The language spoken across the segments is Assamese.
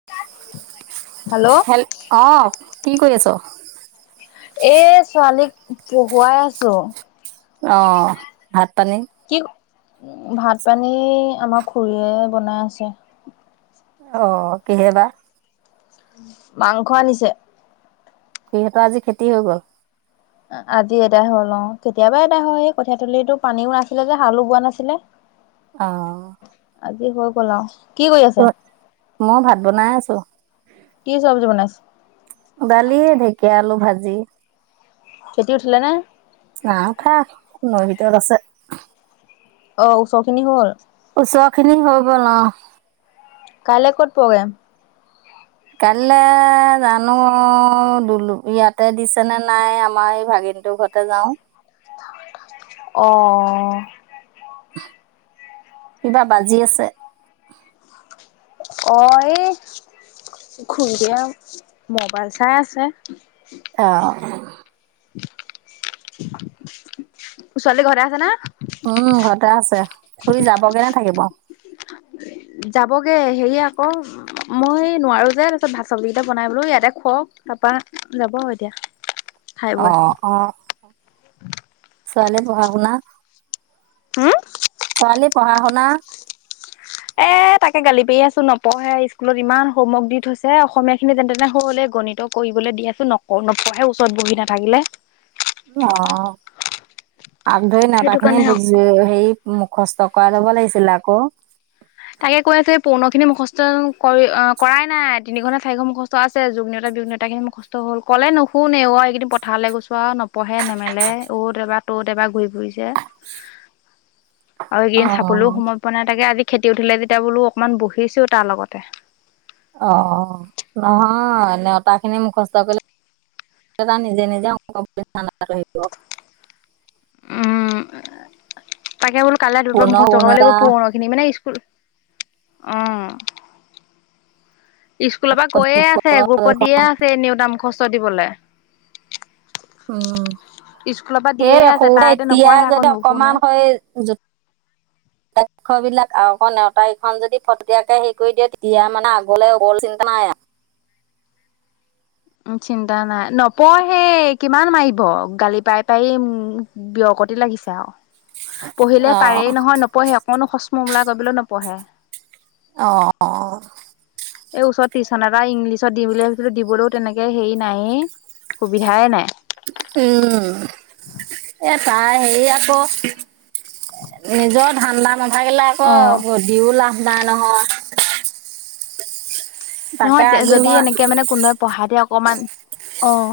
[unintelligible] হেল অ কি কৰি আছ এই ছোৱালীক পঢ়ুৱাই আছো অ ভাত পানী কি ভাত পানী আমা খুৰীয়ে বনাই আছে অ কিহে বা মাংস আনিছে সিহঁতৰ আজি খেতি হৈ গ'ল এ আজি এদাই হ'ল অ কেতিয়াবাই এদাই হল সেই কঠিয়াতলিটো পানীও আছিলে যে হালো বোৱা নাছিলে অ আজি হৈ গ'ল আও কি কৰি আছে মও ভাত বনাই আছো। কি চব্জি বনাইছ। দালি, ঢেকীয়া, আলু ভাজি। খেতি উঠিলে নে? নাই উঠা, নৈ ভিতৰত আছে। অ' ওচখিনি হ'ল। উচৰখিনি হৈ গল অহ'। কাইলে ক'ত প্ৰগ্ৰেম কাইলে জানো দুলুটো ইয়াতে দিছে নে নাই আমাৰ এই ভাগিনটোৰ ঘত নেযাও অ কিবা বাজি আছে অ এই খুৰীদেউয়ে মবাইল চাই আছে অহ'। ছোৱালী ঘৰতে আছে না? উম ঘৰতে আছে, খুৰী যাবগে নে থাকিব? যাবগে হেৰি আক। মই নোৱাৰো যে, তাৰপিছত ভাত, চব্জি কেইটা বনাই বোলো ইয়াতে খুৱাও, তাৰপা যাব আৰু এতিয়া। খাই বৈ অ', অ', ছোৱালীয়ে পঢ়া-শুনা, হুম, ছোৱালী পঢ়া-শুনা। এ তাকে গালি পাৰি আছো নপঢ়ে, স্কুলত ইমান হোমৱৰ্ক দি থৈছে। অসমীয়া খিনি যেনে তেনে হ'লে, গণিত কৰিবলৈ দি আচো, নপ নপঢ়ে ওচৰত বহি নাথাকিলে। অ' আগ ধৰি সেইটো নেওতা খিনি কাৰণে বুজি, হেৰি মুখস্থ কৰাই ল'ব লাগিছিল আক। তাকে কৈ আছে, পৌণ খিনি মুখস্থ কৰি আহ কৰাই নাই, তিনিখন নে চাৰিখন মুখস্থ স্ত আছে, যোগনেওতা বিযোগ নেওতাখিনি মুখস্থ হ'ল, ক'লে নুশুনে অ' এইকেইদিন পথাৰলে গছোৱা নপ, পঢ়ে, নেমেলে অত এবাৰ, তত এবাৰ ঘূৰি ফুৰিছে। [inaudible] আৰু এইকেইদিন চাবলৈও সময় পোৱা নাই, তাকে আজি খেতি উঠিলে, তেতিয়া বোলো অকনমান বহিছো তাৰ লগতে। অ', অ' নহয় নেওতা খিনি মুখস্থ কৰিলে, তাৰ নিজে, নিজে অংক পৰীক্ষাত আহিব। উম। তাকে বোলো কাইলে দুনত পুনৰ মুখস্থ গুণ কৰিব এটা লাগিব, পূৰণৰ খিনি মানে স্কুল, উম। স্কুলৰ পৰা কৈয়ে আছে, গ্ৰোপত দিয়ে উম, আছে, এ নিওতা মুখস্থ দিবলে। স্কুলৰ পৰা অহ' দিয়ে সেই আছে তাই সৰুতে, এতিয়া নপঢ়ে আকৌ যদি নুশুনে। অকমান হয়, যোত, [inaudible] ৰাক্ষ বিলাক আকৌ নেওতা ইখন যদি ফটাকে হেৰি কৰি দিয়ে, তেতিয়া মানে আগলৈ অল চিন্তা নাই আৰু। উ চিন্তা নাই নপঢ়েই কিমান মাৰিব, গালি পাই, পাই উম, বিয়কতি লাগিছে আৰু। পঢ়িলে অ', পাৰেই নহয়, নপঢ়ে অকনো সস্ম মোলা কৰিবলৈ নপঢ়ে। অ'। অহ'। এই ওচৰত টিউচন এটা ইংলিছৰ দিম বুলি ভাবিছিলো, দিবলৈও তেনেকে হেৰি নায়েই, সুবিধাই নাই। উম, এ তাই হেৰি আক, নিজৰ ধান্দা নাথাকিলে, আক অঁ অ' দিও লাভ নাই নহয়। তাকে নহয়, তে আজি যদি মই এনেকে মানে কোনোবাই পঢ়া দিয়ে অকমান। অ',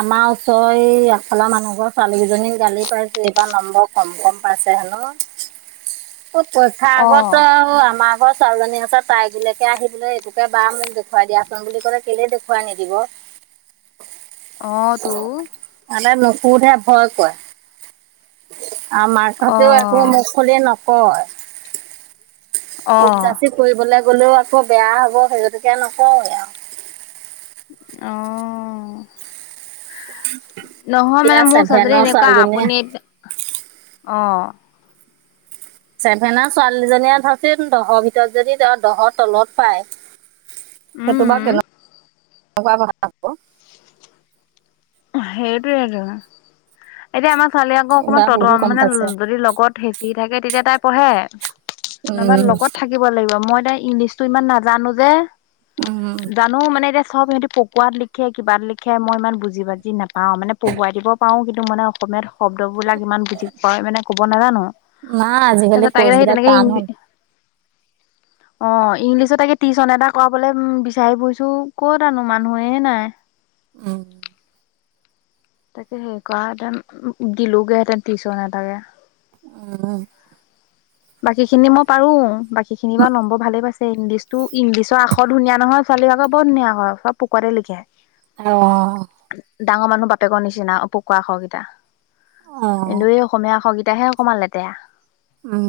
আমাৰ ওচৰ এ আগফালৰ মানুহঘৰ ছোৱালী দুইজনীক গালি পাইচিল, এইবাৰ নম্বৰ, কম, কম পাইছে হেনো, ক'ত পৰীক্ষা অ আগত ত আৰু এমাহ, ঘৰৰ ছোৱালীজনী হাতত, তাই গুৰিলৈকে আহিবলৈ এইটোকে বা মোক দেখুৱাই দিয়াচোন বুলি ক'লে, কেলৈ দেখুৱাই নিদিব। [unintelligible] অহ' তো। মানে নুশুধে ভয় কয়। আমাৰ মাক অ হতেউ একো মুখ খুলি নকয়। অ উব যাচি কৰিবলে গ'লেও আকৌ বেয়া হব সেই গতিকে নকওঁ, অহ নহয় এতিয়া মানে মোৰ ছোৱালী জনী ছেভেনৰ এনেকুৱা ছোৱালীজনীয়ে আপুনিত, অঁহ চেভেনৰ ছোৱালী দুজনীয়ে ধৰ চন, দহ ভিতৰত যদি তেওঁ দহৰ তলত পায়। সেইটো বা উম কেন কেনেকুৱা কথা হ'ব। সেইটোয়েটো, এতিয়া আমাৰ ছোৱালী আকৌ অকণমান এইবাৰ বহুত ততন কম মানে, পাইছে যদি লগত হেঁচি থাকে তেতিয়া তাই পঢ়ে। নহ'বা উম লগত থাকি থাকিব লাগিব, মই তাইৰ ইংলিছটো ইমান নাজানো যে। উম। নো মানে এতিয়া সিহঁতে সব সিঁহতি পকোৱাত লিখে কিবাত লিখে মই ইমান বুজি বুজি নাপাওঁ, মানে পঢ়োৱাই দিব পাৰো কিন্তু মানে অসমীয়াত শব্দবিলাক ইমান বুজি পোৱাকে মানে ক'ব নাজানো। নাই আজিকালি তাৰপিছত তাকে সেই কোৰ্চবিলাক তেনেকে টান হ'ল। অহ ইংলিছত তাকে টিশন এটা কৰাবলে উ বিচাৰি ফুৰিছো ক'তা নো মানুহেই নাই। উম। তাকে হে কৰা হেঁতেন ও দিলোগে হেঁতেন টিউশন এতাকে। উম। বাকী খিনি মই পাৰো বাকী খিনি বা নম্বৰ ভালে পাইছে ইংলিছটো ইংলিছৰ আখৰ ধুনীয়া নহয় ছোৱালী আক বৰ ধুনীয়া হয়, চব পকোৱাতে লিখে। অঁ। ডাঙৰ মানুহ বাপেকৰ নিচিনা পোকোৱা আখৰকিটা। অ এন্দুৰ এই অসমীয়া আখৰকেইটাহে অকমান লেতেয়া। উম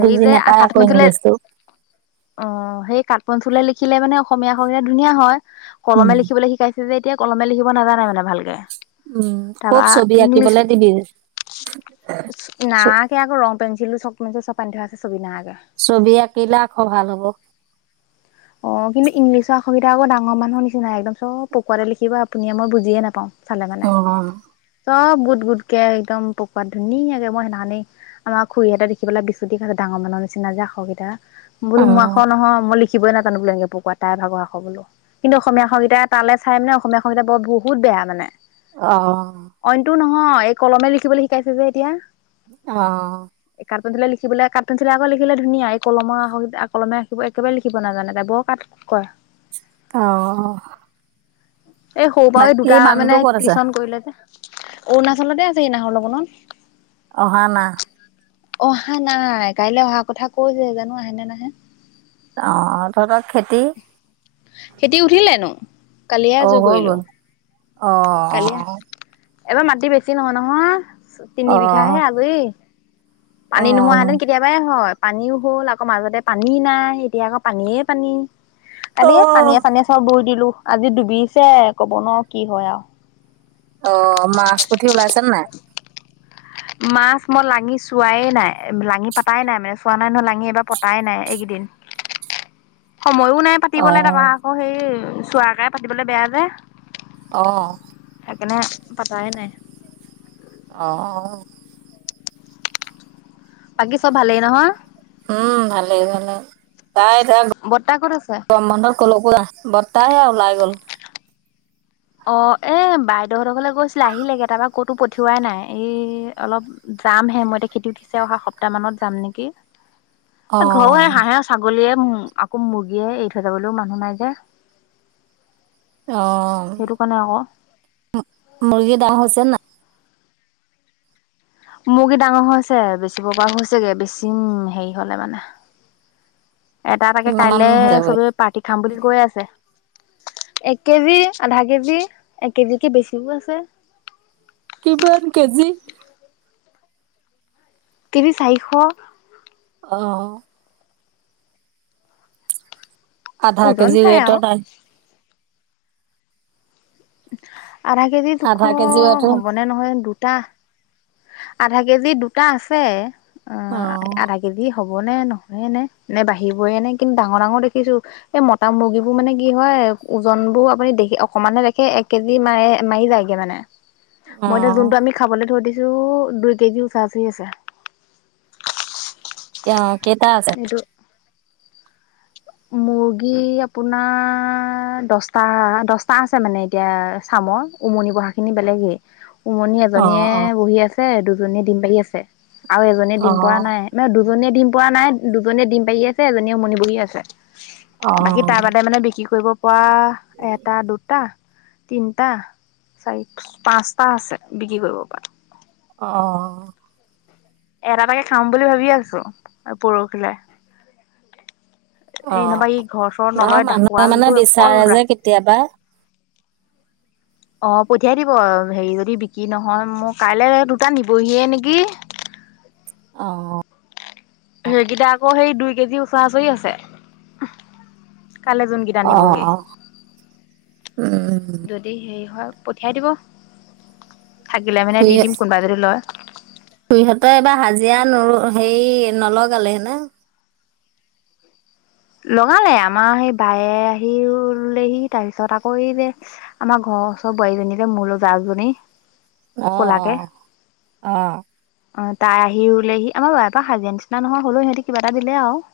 বুজি নেপায় আকৌ ইংলিছটো। অঁ, সেই কাঠপঞ্ছিলে লিখিলে মানে অসমীয়া আখৰ কেইটা ধুনীয়া হয়। উম কলমে লিখিবলৈ শিকাইছে যে এতিয়া কলমে লিখিব নাজানে মানে ভালকে। উম খুব তাৰপা ছবি ইংলিছ আঁকিবলে দিবি। ছ নাআকে আক, ৰং পেঞ্চিলো, চক পেঞ্চিল চব আনি থোৱা আছে ছবি নাআকে। ছবি আঁকিলে আখৰ ভাল হ'ব। অঁ কিন্তু ইংলিছৰ আখৰকেইটা আক ডাঙৰ মানুহৰ নিচিনা, একদম চব পকোৱাতে লিখিব আপুনি মই বুজিয়ে নাপাওঁ। চালে মানে, অ চব গোট গোটকে একদম পোকোৱাত ধুনীয়াকে মই সেইদিনাখনি আমাৰ খুৰীহঁতে দেখি পেলাই বিছুটি খালে ডাঙৰ মানুহৰ নিচিনা যে আখৰকেইটা, বোলো অ মোৰ আখৰ নহয় মই লিখা। লিখিবই নাজানো বোলো এনেকে পকোৱাত তাইৰ ভাগৰ আখৰ বোলো। কিন্তু অসমীয়া আখৰকেইটা তালে চাই মানে অসমীয়া আখৰকেইটা বৰ বহুত বেয়া মানে। অঁহ অইনটো নহয় এই কলমে লিখিবলৈ শিকাইছে যে এতিয়া। অঁ। এই কাঠপেনচিলে লিখিবলে এই ধুনীয়া কলমৰ আখৰকেইটা লিখিব নাজানে তাই বৰ কুত কৰে। অঁ। এই সৰু পৰা এই দুটা মানুহটো মানে ক'ত আছে টিশন কৰিলে যে। অৰুণাচলতে আছেগে এই নাহৰ লগোনত। অহা না অহা নাই, কাইলে অহা কথা কৈছে জানো আহে নে নাহে? অঁ তঁহতৰ খেতি? খেতি উঠিলে এনো কালিয়ে অ', আজৰি হৈ কৰিলো গ'ল অ', কালিয়ে এবাৰ মাটি বেছি নহয় নহয়। তিনি বিঘাহে অ', আজৰি পানী অ', নোহোৱাহেঁতেন কেতিয়াবাই হয়, পানীও হ'ল, আকৌ মাজতে পানী নাই, এতিয়া আকৌ পানীয়েই পানী। কালি অ', পানীয়ে- চানীয়ে চব বুই দিলো, আজি ডুবিছে কব নোৱাৰো কি হয় আও অ' মাছ পুঠি ওলাইছেনে নাই? মাছ মই লাঙি চোৱাৱেই নাই লাঙি পাতাই নাই মানে পোৱা নাই ন লাঙি এইবাৰ পতাই নাই এইকেইদিন সময়ো নাই পাতিবলৈ তাপা অ সেই চোৱা গায়ে পাতিবলৈ বেয়া যে অ সেইকাৰণে পাতাই নাই অ অ বাকী চব ভালেই নহয় উম ভালেই ভালে তাই বৰ্তা ক'ত আছে গৰম বন্ধত কলোঁ ক বৰ্তা সেইয়া ওলাই গ'ল অ এ বাইদেউ হঁতৰ ঘৰলে গৈছিলে আহিলে তাপা ক'তো পঠিওৱাই নাই এই অলপ যাম হে মই এতিয়া খেতি উঠিছে অহা সপ্তাহ মানত যাম নেকি? ঘৰো অ', হাঁহে, ছাগলীয়ে আকৌ মুৰ্গীয়ে এৰি থৈ যাবলৈও মানুহ নাই যে অ সেইটো কাৰণে আক মুৰ্গী ডাঙৰ হৈছে নাই মুৰ্গী ডাঙৰ হৈছে বেচিব পৰা হৈছেগে বেছিম হেৰি হলে মানে এটা এটা কিমান মান কাইলে হৈছে গৈ? চবে পাৰ্টি খাম বুলি কৈ আছে এক কেজি, আধা কেজি এক কেজিতকে বেছিও আছে কিমান কেজি এক কেজি চাৰিশ অ আধা ওজন কেজি চাই আৰু ৱেটট আধা কেজি দুশ আধা কেজি ৱেটৰ হ'বনে নহয় দুটা আধা কেজি দুটা আছে অ আধা হ'ব নে নহয় এনে নে বাঢ়িবই এনে কিন্তু ডাঙৰ ডাঙৰ দেখিছো এই মতা মুৰ্গীবোৰ মানে কি হয় ওজনবোৰ আপুনি দেখি অকমানে দেখে এক কেজি মাৰ মাৰি যায় মানে মই এতিয়া অ', যোনটো আমি খাবলৈ থই দিছো দুই কেজি ওচৰা উচৰি আছে কেইটা আছে এইটো মুৰ্গী আপোনাৰ দচটা দচ টা আছে মানে এতিয়া চামৰ উমনি বহাখিনি বেলেগেই উমনি এজনীয়ে অ', অ', বহি আছে দুজনীয়ে ডিম পাৰি আছে আৰু এজনীয়ে ডিম পৰা অ', নাই মানে দুজনীয়ে ডিম পৰা নাই দুজনীয়ে ডিম পাৰি আছে এজনীয়ে উমনি বহি আছে বাকী তাৰ অ', বাদে মানে বিক্ৰী কৰিব পৰা এটা দুটা তিনিটা, চাৰি, পাঁচটা আছে বিক্ৰী কৰিব পৰা অ এটা এটা কে খাম বুলি ভাবি আছো পৰহিলৈ এই নবা অ', ই ঘৰ চৰ নহয় নলয় মানুহে মানে দাকোৱালটোৰ অকল বিচাৰে ৰা যে কেতিয়াবা অ পঠিয়াই দিব হেৰি যদি বিক্ৰী নহয় মোৰ কাইলৈ দুটা নিবহিয়ে নেকি অ সেইকেইটা আকৌ সেই দুই কেজি ওচৰা ওচৰি আছে কালি যোনকেইটা অ', নিবহি অ', উম, হেৰি হয় পঠিয়াই দিব থাকিলে মানে দি দিম কোনবা যদি লয় খুৰী হঁতৰ এবাৰ হাজিৰা নো হেৰি নলগালে ন লগালে আমাৰ সেই বায়ে আহিও ৰোলেহি তাৰপিছত আকৌ এই যে [inaudible] আমাৰ ঘৰৰ ওচৰৰ বোৱাৰীজনী যে মোল জাজনী অঁ-অঁ! অহ। [inaudible] অঁ! তাই আহি ৰুলেহি আমাৰ বা [inaudible] হাজিৰা নিচিনা নহয় হ'লেও সিহঁতি কিবা এটা দিলে আৰু।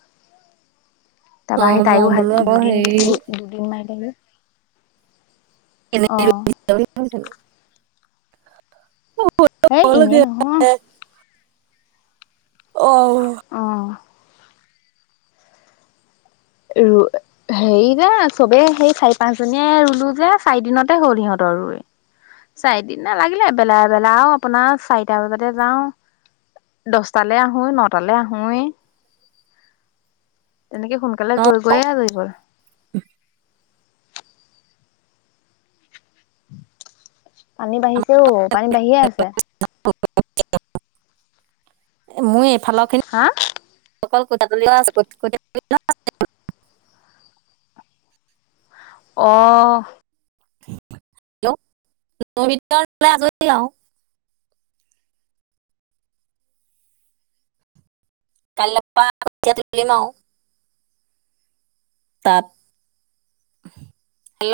তাৰপৰা সেই অ', মই তাইও বোলো আহি [unintelligible] আকৌ হেৰি দুদিন-দুদিন মাৰিলেহি। [unintelligible] অঁ! কালি কি হৈছিল এই এনেই [unintelligible] নহয় [inaudible] অ! [inaudible] অঁ! [inaudible] [inaudible] হেৰি যে চবেই সেই চাৰি, পাঁচজনীয়ে ৰুলো যে চাৰি দিনতে হ'ল সিহঁতৰ ৰুই। [inaudible] চাৰিদিন ন লাগিলে। এবেলা-এবেলা আৰু আপোনাৰ চাৰিটা বজাতহে যাওঁ। [inaudible] দচটালৈ আহোঁৱেই, নটালৈ আহোঁৱেই। [inaudible] তেনেকে সোনকালে অ', গৈ গৈয়ে আজৰি হ'ল। [inaudible] [unintelligible] পানী বাঢ়িছে অ পানী বাঢ়িয়ে আছে। [inaudible] [unintelligible] মোৰ এইফালৰখিনি [inaudible] হা অকল কঠিয়া ধৰি ডৰা আছে। কঠিয়া [unintelligible] অ! [inaudible] হেল্লো! [inaudible] আজৰি আৰু। কাইলৰ পৰা কঠীয়া তুলিম আৰু। [inaudible] তাত। [inaudible] হেল্ল!